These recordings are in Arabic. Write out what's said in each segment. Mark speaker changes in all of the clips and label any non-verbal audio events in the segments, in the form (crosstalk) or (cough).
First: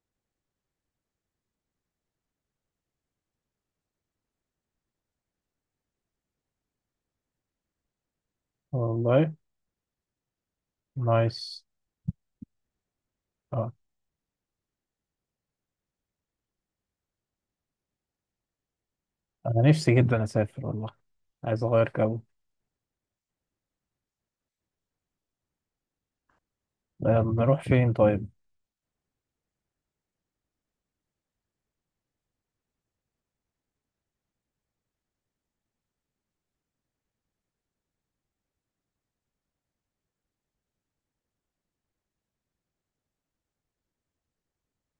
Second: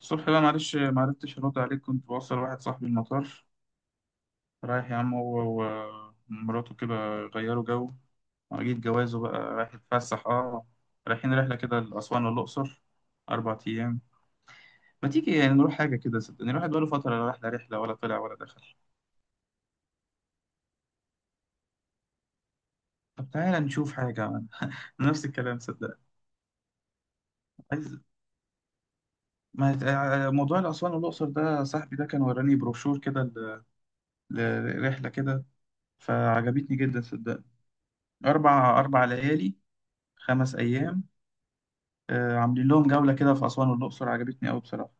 Speaker 1: الصبح بقى، معلش معرفتش ارد عليك، كنت بوصل واحد صاحبي المطار. رايح يا عم، هو ومراته كده، غيروا جو. جيت جوازه
Speaker 2: والله.
Speaker 1: بقى، رايح يتفسح. اه رايحين
Speaker 2: نايس.
Speaker 1: رحلة كده لأسوان والأقصر، أربع
Speaker 2: اه
Speaker 1: أيام ما تيجي يعني نروح حاجة كده؟ صدقني الواحد بقاله فترة، لا راح، لا رحلة ولا طلع ولا دخل.
Speaker 2: انا نفسي جدا اسافر والله. عايز اغير جو.
Speaker 1: طب تعالى نشوف حاجة عمل. نفس الكلام، صدق.
Speaker 2: نروح فين
Speaker 1: عايز.
Speaker 2: طيب؟
Speaker 1: ما. موضوع الأسوان والأقصر ده، صاحبي ده كان وراني بروشور كده لرحلة كده، فعجبتني جدا صدقني. أربع ليالي، 5 أيام. عاملين لهم جولة كده في أسوان والأقصر، عجبتني أوي بصراحة.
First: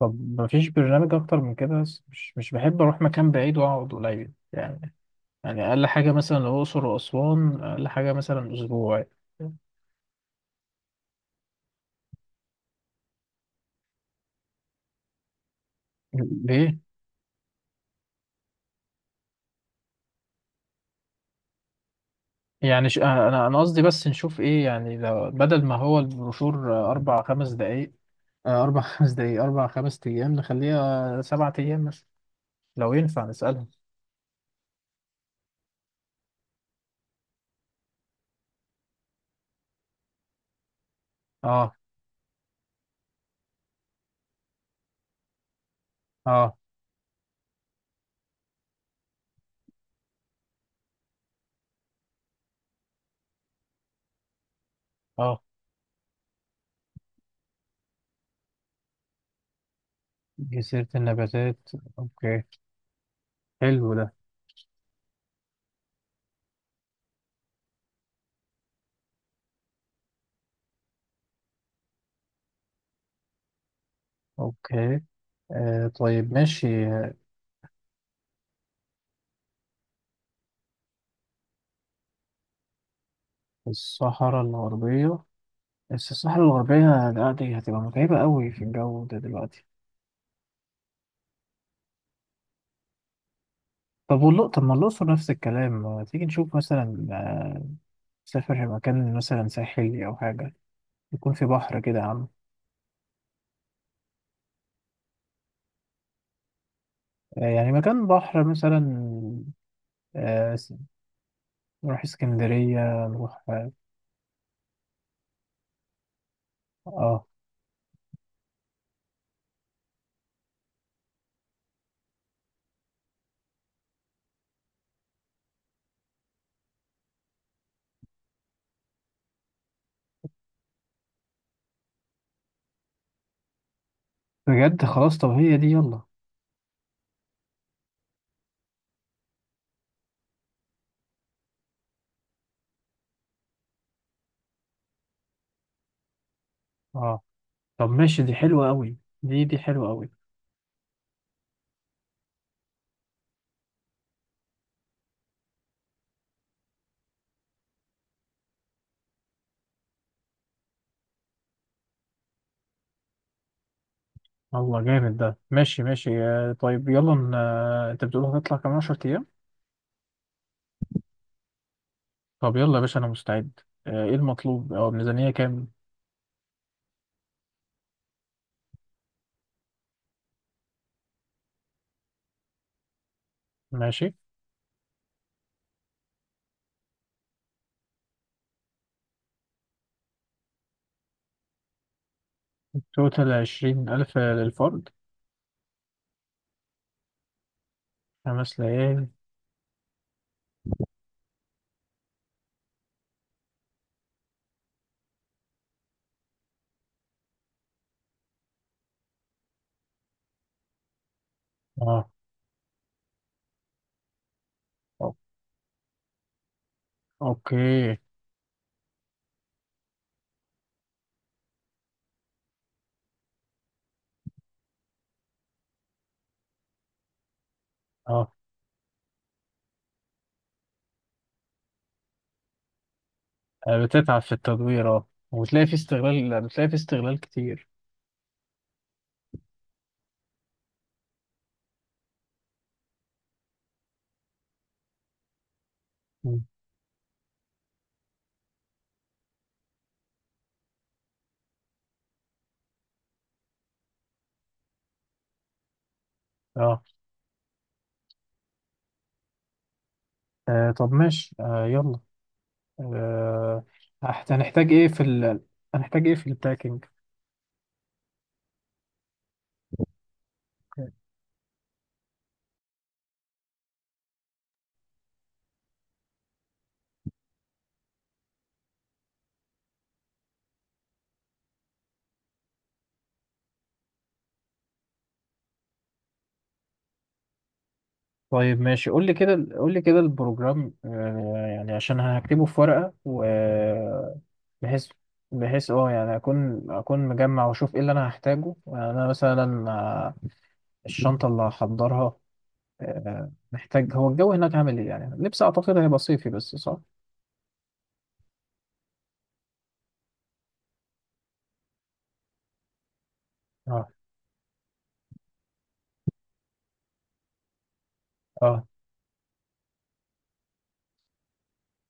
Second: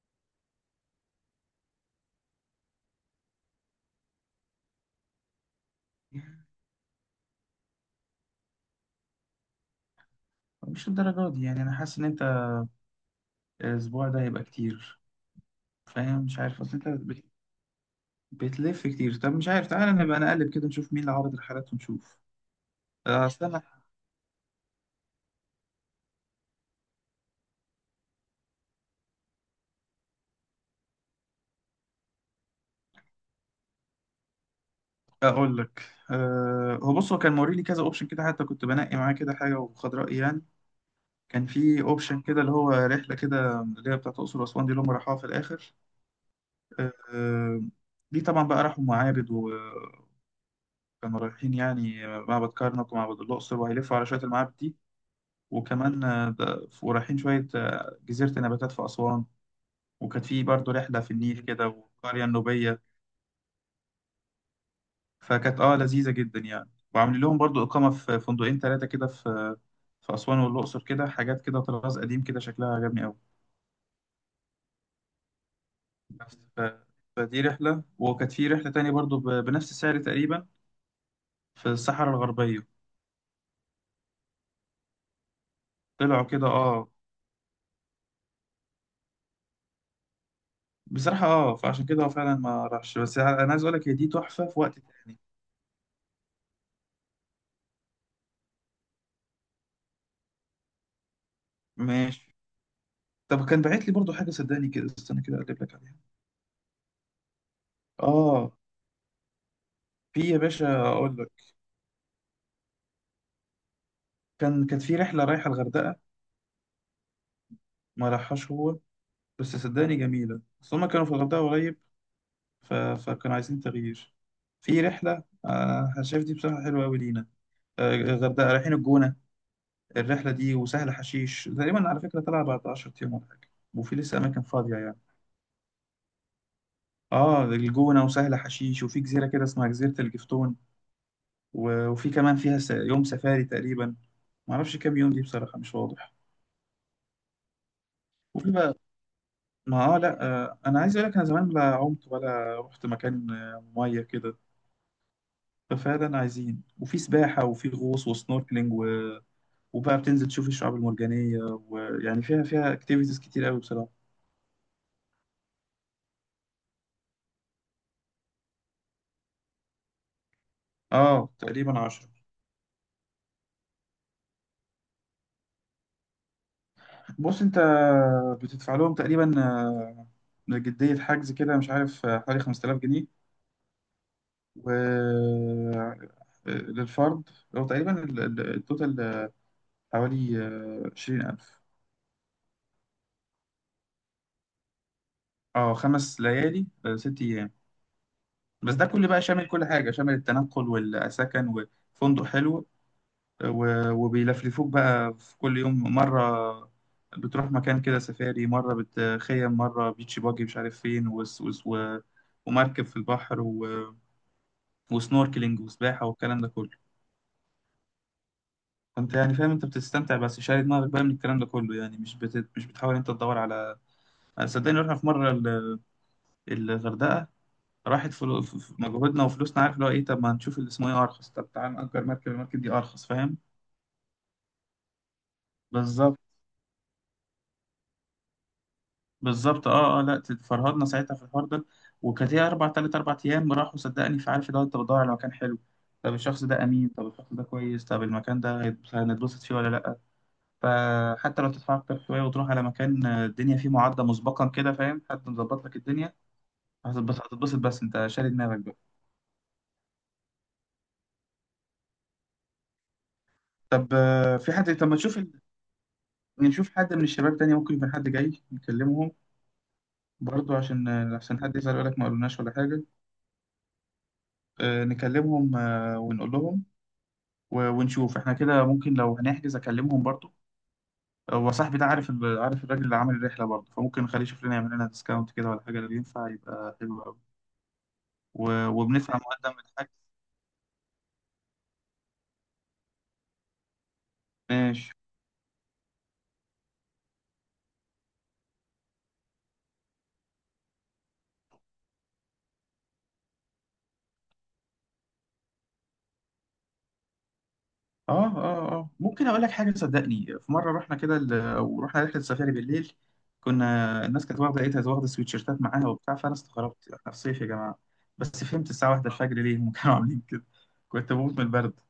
Speaker 2: طب مفيش برنامج اكتر من كده، بس مش بحب اروح مكان بعيد واقعد قليل يعني. يعني اقل حاجه مثلا الاقصر واسوان، اقل حاجه مثلا اسبوع.
Speaker 1: مش الدرجات دي يعني، أنا حاسس إن أنت الأسبوع ده هيبقى كتير، فاهم؟ مش عارف، أصل
Speaker 2: ليه؟
Speaker 1: أنت بتلف كتير. طب مش عارف، تعالى نبقى نقلب كده نشوف مين اللي عرض الرحلات ونشوف.
Speaker 2: يعني انا
Speaker 1: استنى
Speaker 2: قصدي بس نشوف ايه يعني، لو بدل ما هو البروشور، اربع خمس دقايق. اربع (laughs) خمس دقايق، اربع خمس ايام، نخليها 7 ايام مثلا. لو ينفع نسالهم.
Speaker 1: أقول لك. هو بص، هو كان موريلي كذا أوبشن كده، حتى كنت بنقي معاه كده حاجة وخد رأيي يعني. كان
Speaker 2: اه،
Speaker 1: في أوبشن كده اللي هو رحلة كده اللي هي بتاعت الأقصر وأسوان دي، اللي هم راحوها في الآخر.
Speaker 2: اه،
Speaker 1: آه، آه، دي طبعا بقى راحوا معابد كانوا رايحين يعني معبد كرنك ومعبد الأقصر، وهيلفوا على شوية المعابد دي.
Speaker 2: اه،
Speaker 1: وكمان ورايحين شوية جزيرة النباتات في أسوان. وكانت في برضه
Speaker 2: جزيرة
Speaker 1: رحلة في النيل كده،
Speaker 2: النباتات.
Speaker 1: والقرية
Speaker 2: أوكي.
Speaker 1: النوبية.
Speaker 2: حلو ده.
Speaker 1: فكانت اه لذيذة جدا يعني. وعاملين لهم برضه إقامة في فندقين ثلاثة كده، في في أسوان والأقصر، كده حاجات كده طراز قديم، كده شكلها عجبني أوي.
Speaker 2: أوكي. آه. طيب،
Speaker 1: بس
Speaker 2: ماشي.
Speaker 1: فدي رحلة. وكانت في رحلة تانية برضه بنفس السعر تقريبا، في الصحراء الغربية.
Speaker 2: الصحراء الغربية. بس
Speaker 1: طلعوا
Speaker 2: الصحراء
Speaker 1: كده اه،
Speaker 2: الغربية، لا، دي هتبقى متعبة قوي في الجو ده دلوقتي.
Speaker 1: بصراحة اه، فعشان كده هو فعلا ما راحش. بس انا عايز اقول لك هي دي
Speaker 2: طب
Speaker 1: تحفة
Speaker 2: والله،
Speaker 1: في
Speaker 2: طب ما
Speaker 1: وقت
Speaker 2: الأقصر
Speaker 1: تاني.
Speaker 2: نفس الكلام، ما تيجي نشوف مثلا؟ سافر مكان مثلا ساحلي أو حاجة، يكون في بحر كده يا عم.
Speaker 1: ماشي. طب كان باعت لي برضو حاجة، صدقني كده استنى كده اقلب لك عليها.
Speaker 2: آه، يعني مكان بحر
Speaker 1: اه
Speaker 2: مثلا.
Speaker 1: في يا
Speaker 2: آه س-
Speaker 1: باشا، اقول لك.
Speaker 2: نروح اسكندرية، نروح.
Speaker 1: كان، كانت في رحلة رايحة الغردقة،
Speaker 2: آه،
Speaker 1: ما راحهاش هو، بس صدقني جميلة. بس هما كانوا في الغردقة قريب، فكانوا عايزين تغيير. في رحلة، آه أنا شايف دي بصراحة حلوة أوي لينا. الغردقة، رايحين الجونة، الرحلة دي وسهل حشيش تقريبا، على فكرة طلع بعد 10 أيام ولا حاجة، وفي لسه أماكن فاضية
Speaker 2: بجد،
Speaker 1: يعني.
Speaker 2: خلاص، طب هي دي، يلا.
Speaker 1: اه الجونة وسهل حشيش، وفي جزيرة كده اسمها جزيرة الجفتون، وفي كمان فيها يوم سفاري تقريبا، معرفش كام يوم، دي بصراحة مش واضح.
Speaker 2: اه، طب، ماشي، دي
Speaker 1: وفي
Speaker 2: حلوة
Speaker 1: بقى.
Speaker 2: قوي. دي حلوة
Speaker 1: ما اه
Speaker 2: قوي.
Speaker 1: لا آه انا عايز اقول لك، انا زمان لا عمت ولا رحت مكان مية كده. ففعلا عايزين. وفي سباحة وفي غوص وسنوركلينج، و... وبقى بتنزل تشوف الشعاب المرجانية. ويعني فيها، فيها اكتيفيتيز كتير قوي بصراحة.
Speaker 2: الله، جامد ده، ماشي، ماشي. طيب، يلا انت بتقول هتطلع كمان 10 ايام؟
Speaker 1: اه تقريبا 10.
Speaker 2: طب يلا يا باشا، انا مستعد. ايه المطلوب او الميزانية كام؟
Speaker 1: بص انت بتدفع لهم تقريبا جدية حجز كده، مش عارف، حوالي 5000 جنيه،
Speaker 2: ماشي.
Speaker 1: و للفرد. هو تقريبا التوتال حوالي 20000.
Speaker 2: توتال 20000 للفرد؟
Speaker 1: اه، 5 ليالي 6 أيام.
Speaker 2: خمس
Speaker 1: بس ده
Speaker 2: ليالي
Speaker 1: كل بقى شامل، كل حاجة شامل التنقل والسكن وفندق حلو. وبيلفلفوك بقى في كل يوم مرة. بتروح مكان كده سفاري، مرة بتخيم، مرة بيتش باجي مش عارف فين، وس وس و...
Speaker 2: اه.
Speaker 1: ومركب في البحر و...
Speaker 2: أو-
Speaker 1: وسنوركلينج وسباحة والكلام ده كله.
Speaker 2: اوكي.
Speaker 1: انت يعني فاهم، انت بتستمتع بس شاري دماغك بقى من الكلام ده كله، يعني مش بت... مش بتحاول انت تدور على. أنا صدقني رحنا في مره الغردقه، راحت
Speaker 2: اه.
Speaker 1: في في مجهودنا وفلوسنا، عارف اللي هو ايه؟ طب ما نشوف اللي اسمه ايه ارخص، طب تعال نأجر مركب، المركب دي ارخص، فاهم؟
Speaker 2: بتتعب في التدوير، اه، وبتلاقي في
Speaker 1: بالظبط،
Speaker 2: استغلال بتلاقي في استغلال كتير.
Speaker 1: بالظبط اه اه. لا فرهدنا ساعتها في الحوار ده. وكانت هي اربع، تلات اربع ايام راحوا، صدقني. فعارف اللي هو انت بتدور على مكان حلو، طب
Speaker 2: مم.
Speaker 1: الشخص ده امين، طب الشخص ده كويس، طب المكان ده هنتبسط فيه ولا لا. فحتى لو تدفع أكتر شوية وتروح على مكان الدنيا فيه معدة مسبقا كده، فاهم؟ حد مظبط لك الدنيا،
Speaker 2: اه.
Speaker 1: هتتبسط هتتبسط، بس أنت شاري دماغك بقى.
Speaker 2: طب ماشي. يلا. آه،
Speaker 1: طب
Speaker 2: هحت-
Speaker 1: في
Speaker 2: هنحتاج
Speaker 1: حد،
Speaker 2: ايه
Speaker 1: طب ما
Speaker 2: في
Speaker 1: تشوف
Speaker 2: ال... هنحتاج ايه في
Speaker 1: نشوف
Speaker 2: الباكينج؟
Speaker 1: حد من الشباب تاني، ممكن يكون حد جاي نكلمهم برضو، عشان عشان حد يزعل يقول لك ما قالوناش ولا حاجة. نكلمهم ونقول لهم. ونشوف احنا كده ممكن، لو هنحجز أكلمهم برضو. هو صاحبي ده عارف عارف الراجل اللي عامل الرحلة برضه، فممكن نخليه يشوف لنا يعمل لنا ديسكاونت كده ولا حاجة، لو ينفع يبقى حلو قوي.
Speaker 2: طيب،
Speaker 1: و...
Speaker 2: ماشي،
Speaker 1: وبندفع مقدم
Speaker 2: قول لي
Speaker 1: الحاجة.
Speaker 2: كده البروجرام، يعني عشان هكتبه في ورقة. و بحيث
Speaker 1: ماشي.
Speaker 2: بحيث يعني اكون مجمع، واشوف ايه اللي انا هحتاجه يعني. انا مثلا الشنطة اللي هحضرها. محتاج، هو الجو هناك عامل ايه يعني؟ لبس، اعتقد هيبقى صيفي بس، صح؟
Speaker 1: اه اه اه ممكن اقول لك حاجه. صدقني في مره رحنا كده، ورحنا رحله سفاري بالليل.
Speaker 2: اه،
Speaker 1: كنا، الناس كانت واخده، لقيتها واخده سويتشيرتات معاها وبتاع، فانا استغربت احنا في صيف يا جماعه. بس
Speaker 2: اه.
Speaker 1: فهمت الساعه واحدة الفجر ليه هم (laughs) كانوا عاملين كده، كنت بموت من البرد.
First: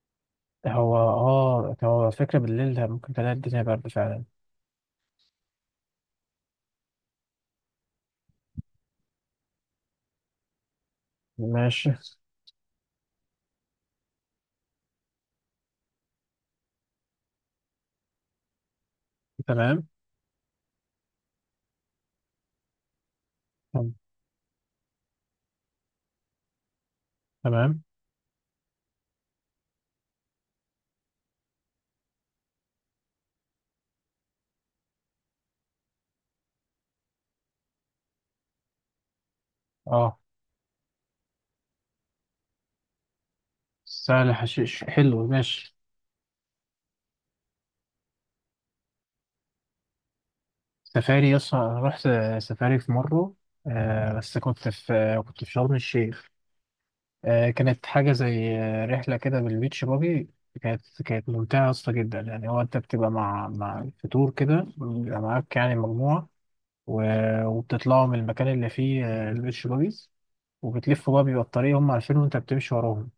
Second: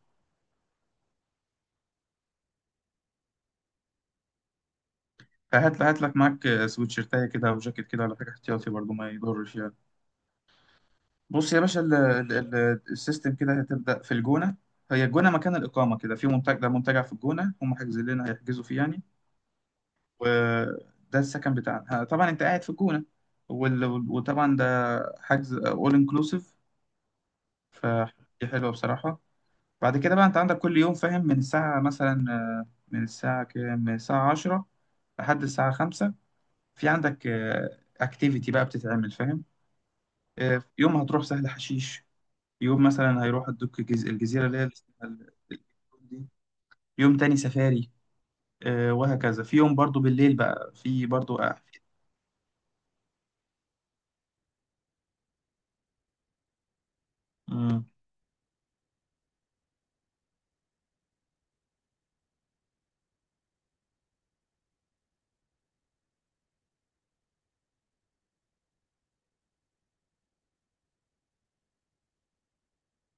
Speaker 2: هو فكرة بالليل ده ممكن تلاقي الدنيا برد فعلا.
Speaker 1: فهات، هات لك معاك سويتشيرتايه كده او جاكيت كده ولا حاجه احتياطي، برضو ما يضرش يعني. بص يا باشا،
Speaker 2: ماشي.
Speaker 1: السيستم كده، هتبدا في الجونه. هي الجونه مكان الاقامه كده في منتجع، ده منتجع في الجونه، هم حاجزين لنا، هيحجزوا فيه يعني.
Speaker 2: تمام،
Speaker 1: وده السكن بتاعنا، طبعا انت قاعد في الجونة. وطبعا ده حجز اول انكلوسيف،
Speaker 2: تمام.
Speaker 1: فدي حلوة بصراحة. بعد كده بقى انت عندك كل يوم، فاهم؟ من الساعة مثلا، من الساعة كام، من الساعة 10 لحد الساعة 5، في عندك اكتيفيتي بقى بتتعمل، فاهم؟
Speaker 2: اه.
Speaker 1: يوم هتروح سهل حشيش، يوم مثلا هيروح الدك،
Speaker 2: سهل
Speaker 1: الجزيرة اللي هي اللي
Speaker 2: حشيش
Speaker 1: اسمها
Speaker 2: حلو، ماشي.
Speaker 1: دي. يوم تاني سفاري وهكذا. في يوم برضو بالليل بقى، في
Speaker 2: سفاري،
Speaker 1: برضو
Speaker 2: يس، أنا رحت سفاري في مرة. بس كنت في شرم الشيخ.
Speaker 1: امم
Speaker 2: كانت حاجة زي رحلة كده، بالبيتش باجي. كانت ممتعة يا اسطى جدا يعني. هو أنت بتبقى مع في تور كده، بيبقى معاك يعني مجموعة. وبتطلعوا من المكان اللي فيه البيتش باجيز. وبتلفوا بقى، بيبقى الطريق هم عارفينه وأنت بتمشي وراهم.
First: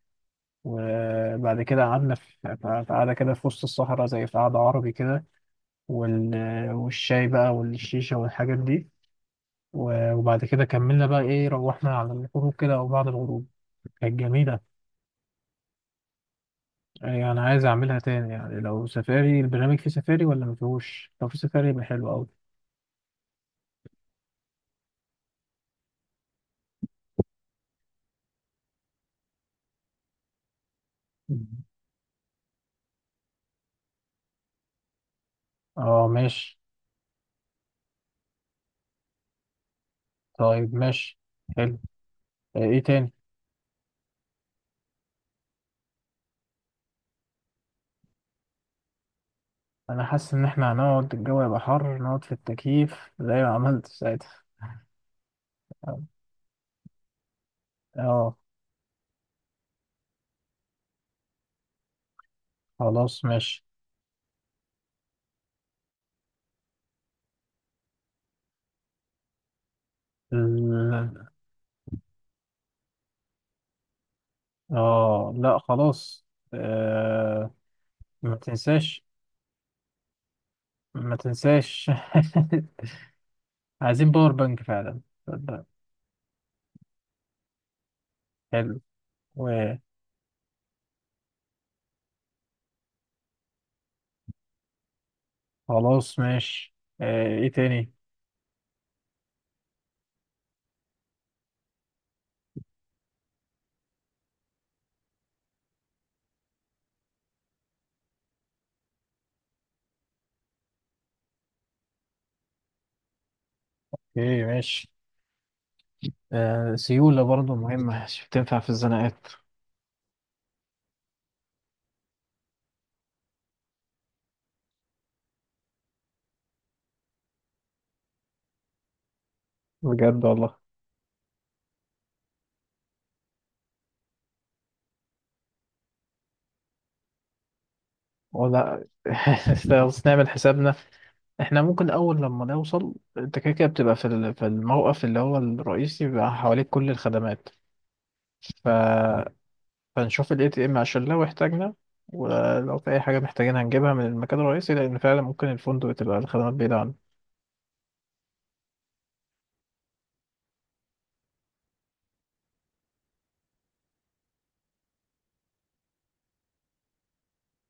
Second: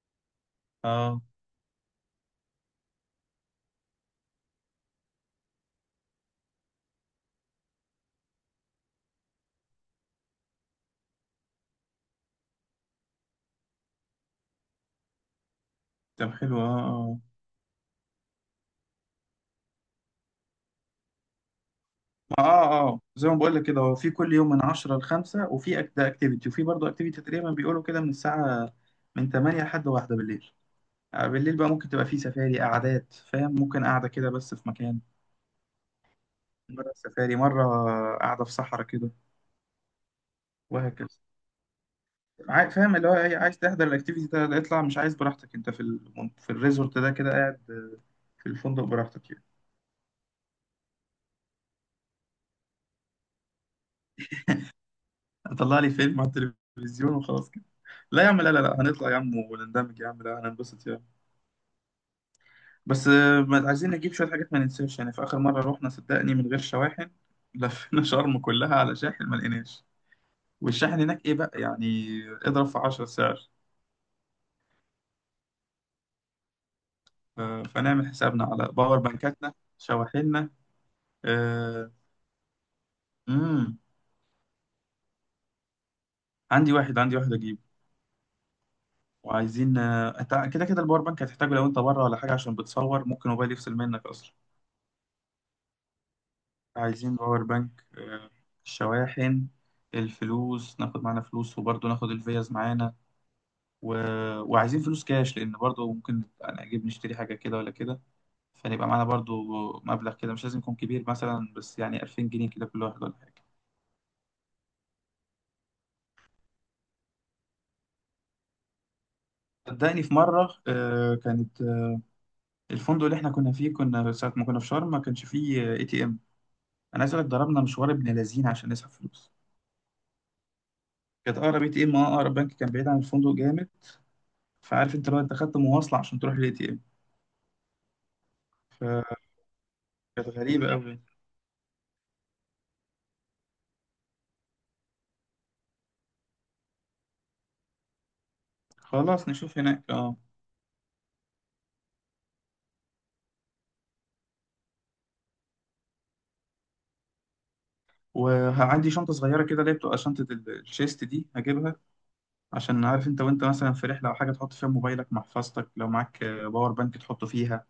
Speaker 1: اه.
Speaker 2: وبعد كده قعدنا في قعدة كده في وسط الصحراء، زي في قعدة عربي كده. والشاي بقى والشيشة والحاجات دي. وبعد كده كملنا بقى ايه، روحنا على الغروب كده او بعد الغروب. كانت جميله.
Speaker 1: طب حلو اه اه.
Speaker 2: يعني انا عايز اعملها تاني يعني، لو سفاري. البرنامج فيه سفاري ولا ما فيهوش؟ لو فيه سفاري يبقى حلو قوي.
Speaker 1: زي ما بقول لك كده، هو في كل يوم من 10 ل 5، وفي ده اكتيفيتي. وفي برضه اكتيفيتي تقريبا بيقولوا كده من الساعة، من 8 لحد 1 بالليل. بالليل بقى ممكن تبقى في سفاري قعدات، فاهم؟ ممكن قاعدة كده بس في مكان،
Speaker 2: اه، ماشي.
Speaker 1: مرة سفاري، مرة قاعدة في صحراء كده،
Speaker 2: طيب،
Speaker 1: وهكذا.
Speaker 2: ماشي. حلو. ايه
Speaker 1: فاهم اللي
Speaker 2: تاني؟
Speaker 1: هو إيه، عايز تحضر الاكتيفيتي ده اطلع، مش عايز براحتك انت في الريزورت ده كده قاعد. في الفندق براحتك يعني،
Speaker 2: انا حاسس ان احنا هنقعد الجو يبقى حر، نقعد في التكييف زي ما عملت ساعتها.
Speaker 1: اطلع لي فيلم على التلفزيون وخلاص كده. لا يا
Speaker 2: اه،
Speaker 1: عم، لا لا لا، هنطلع يا عم، ونندمج يا عم، لا هننبسط يا عم. بس
Speaker 2: خلاص، ماشي.
Speaker 1: عايزين نجيب شوية حاجات ما ننساش. يعني في آخر مرة روحنا صدقني من غير شواحن، لفينا (laughs) شرم كلها على شاحن ما لقيناش. والشاحن
Speaker 2: ال-
Speaker 1: هناك إيه بقى يعني، اضرب في 10 سعر.
Speaker 2: اه، لا، خلاص. آه
Speaker 1: فنعمل
Speaker 2: ما
Speaker 1: حسابنا على باور
Speaker 2: تنساش،
Speaker 1: بانكاتنا، شواحننا.
Speaker 2: ما تنساش.
Speaker 1: آه،
Speaker 2: (laughs)
Speaker 1: امم
Speaker 2: عايزين باور بانك فعلا، تصدق.
Speaker 1: عندي واحد أجيبه.
Speaker 2: حلو. وخلاص،
Speaker 1: وعايزين أنت كده كده الباور بانك هتحتاجه، لو أنت بره ولا حاجة، عشان بتصور ممكن موبايل يفصل منك أصلا.
Speaker 2: ماشي.
Speaker 1: عايزين باور
Speaker 2: ايه
Speaker 1: بانك،
Speaker 2: تاني؟
Speaker 1: الشواحن، الفلوس، ناخد معانا فلوس، وبرضه ناخد الفيز معانا. و... وعايزين فلوس كاش، لأن برضه ممكن أنا أجيب نشتري حاجة كده ولا كده، فنبقى معانا برضه مبلغ كده مش لازم يكون كبير مثلا، بس يعني 2000 جنيه كده كل واحد ولا حاجة.
Speaker 2: ايه، ماشي. سيولة برضه مهمة، شوف تنفع في الزناقات.
Speaker 1: صدقني في مرة آه، كانت آه، الفندق اللي احنا كنا فيه، كنا ساعة ما كنا في شرم، ما كانش فيه اي تي ام. أنا عايز أقول لك، ضربنا مشوار ابن لذين عشان نسحب فلوس.
Speaker 2: بجد والله.
Speaker 1: كانت أقرب اي تي ام، اه أقرب بنك، كان بعيد عن الفندق جامد. فعارف انت لو انت خدت مواصلة عشان تروح للاي تي ام.
Speaker 2: ولا
Speaker 1: فكانت
Speaker 2: (laughs) بس نعمل
Speaker 1: غريبة
Speaker 2: حسابنا.
Speaker 1: أوي.
Speaker 2: احنا ممكن اول لما نوصل، انت كده كده بتبقى في في الموقف اللي هو الرئيسي، بيبقى حواليك كل الخدمات.
Speaker 1: خلاص
Speaker 2: ف...
Speaker 1: نشوف هناك اه.
Speaker 2: فنشوف الاي تي ام عشان لو احتاجنا، ولو في اي حاجة محتاجين هنجيبها من المكان الرئيسي، لان فعلا ممكن الفندق تبقى الخدمات بعيدة عنه.
Speaker 1: وعندي شنطة صغيرة كده اللي هي بتبقى شنطة الشيست دي، هجيبها. عشان عارف انت، وانت مثلا في رحلة أو حاجة، تحط فيها موبايلك، محفظتك، لو معاك باور بانك تحطه فيها،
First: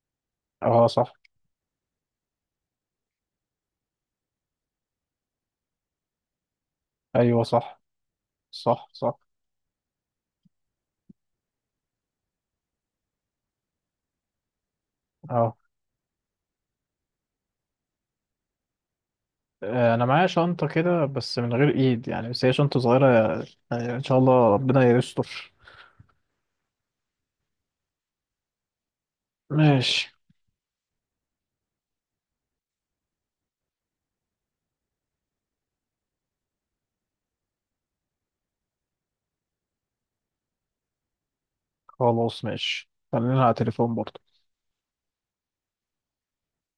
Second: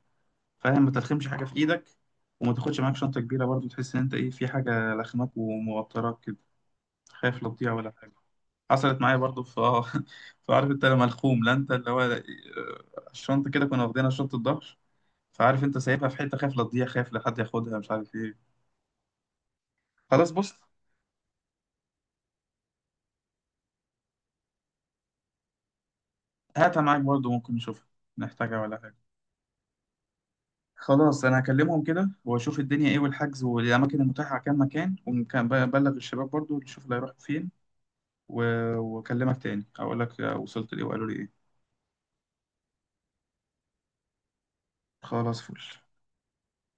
Speaker 1: فاهم؟
Speaker 2: اه،
Speaker 1: ما
Speaker 2: صح.
Speaker 1: تلخمش حاجة في إيدك. وما تاخدش معاك شنطة كبيرة برضو، تحس إن أنت إيه، في حاجة لخماك وموتراك كده،
Speaker 2: ايوه،
Speaker 1: خايف لا تضيع
Speaker 2: صح،
Speaker 1: ولا حاجة.
Speaker 2: صح،
Speaker 1: حصلت معايا
Speaker 2: صح.
Speaker 1: برضو في اه (laughs) فعارف انت لما الخوم، لا انت اللي هو الشنطة كده، كنا واخدينها شنطة ظهر.
Speaker 2: اه،
Speaker 1: فعارف انت سايبها في حتة، خايف لا تضيع، خايف لا حد ياخدها، مش عارف ايه.
Speaker 2: انا معايا
Speaker 1: خلاص بص،
Speaker 2: شنطه كده، بس من غير ايد يعني، بس هي شنطه صغيره. يعني ان شاء الله ربنا يستر.
Speaker 1: هاتها معاك برضه، ممكن نشوفها نحتاجها ولا حاجة.
Speaker 2: ماشي.
Speaker 1: خلاص أنا هكلمهم كده، وأشوف الدنيا إيه، والحجز والأماكن المتاحة على كام مكان، وبلغ الشباب برضه نشوف اللي هيروحوا فين. وأكلمك تاني أقول لك وصلت لإيه وقالوا لي إيه.
Speaker 2: خلاص، ماشي. خلينا على التليفون برضه.
Speaker 1: خلاص، فل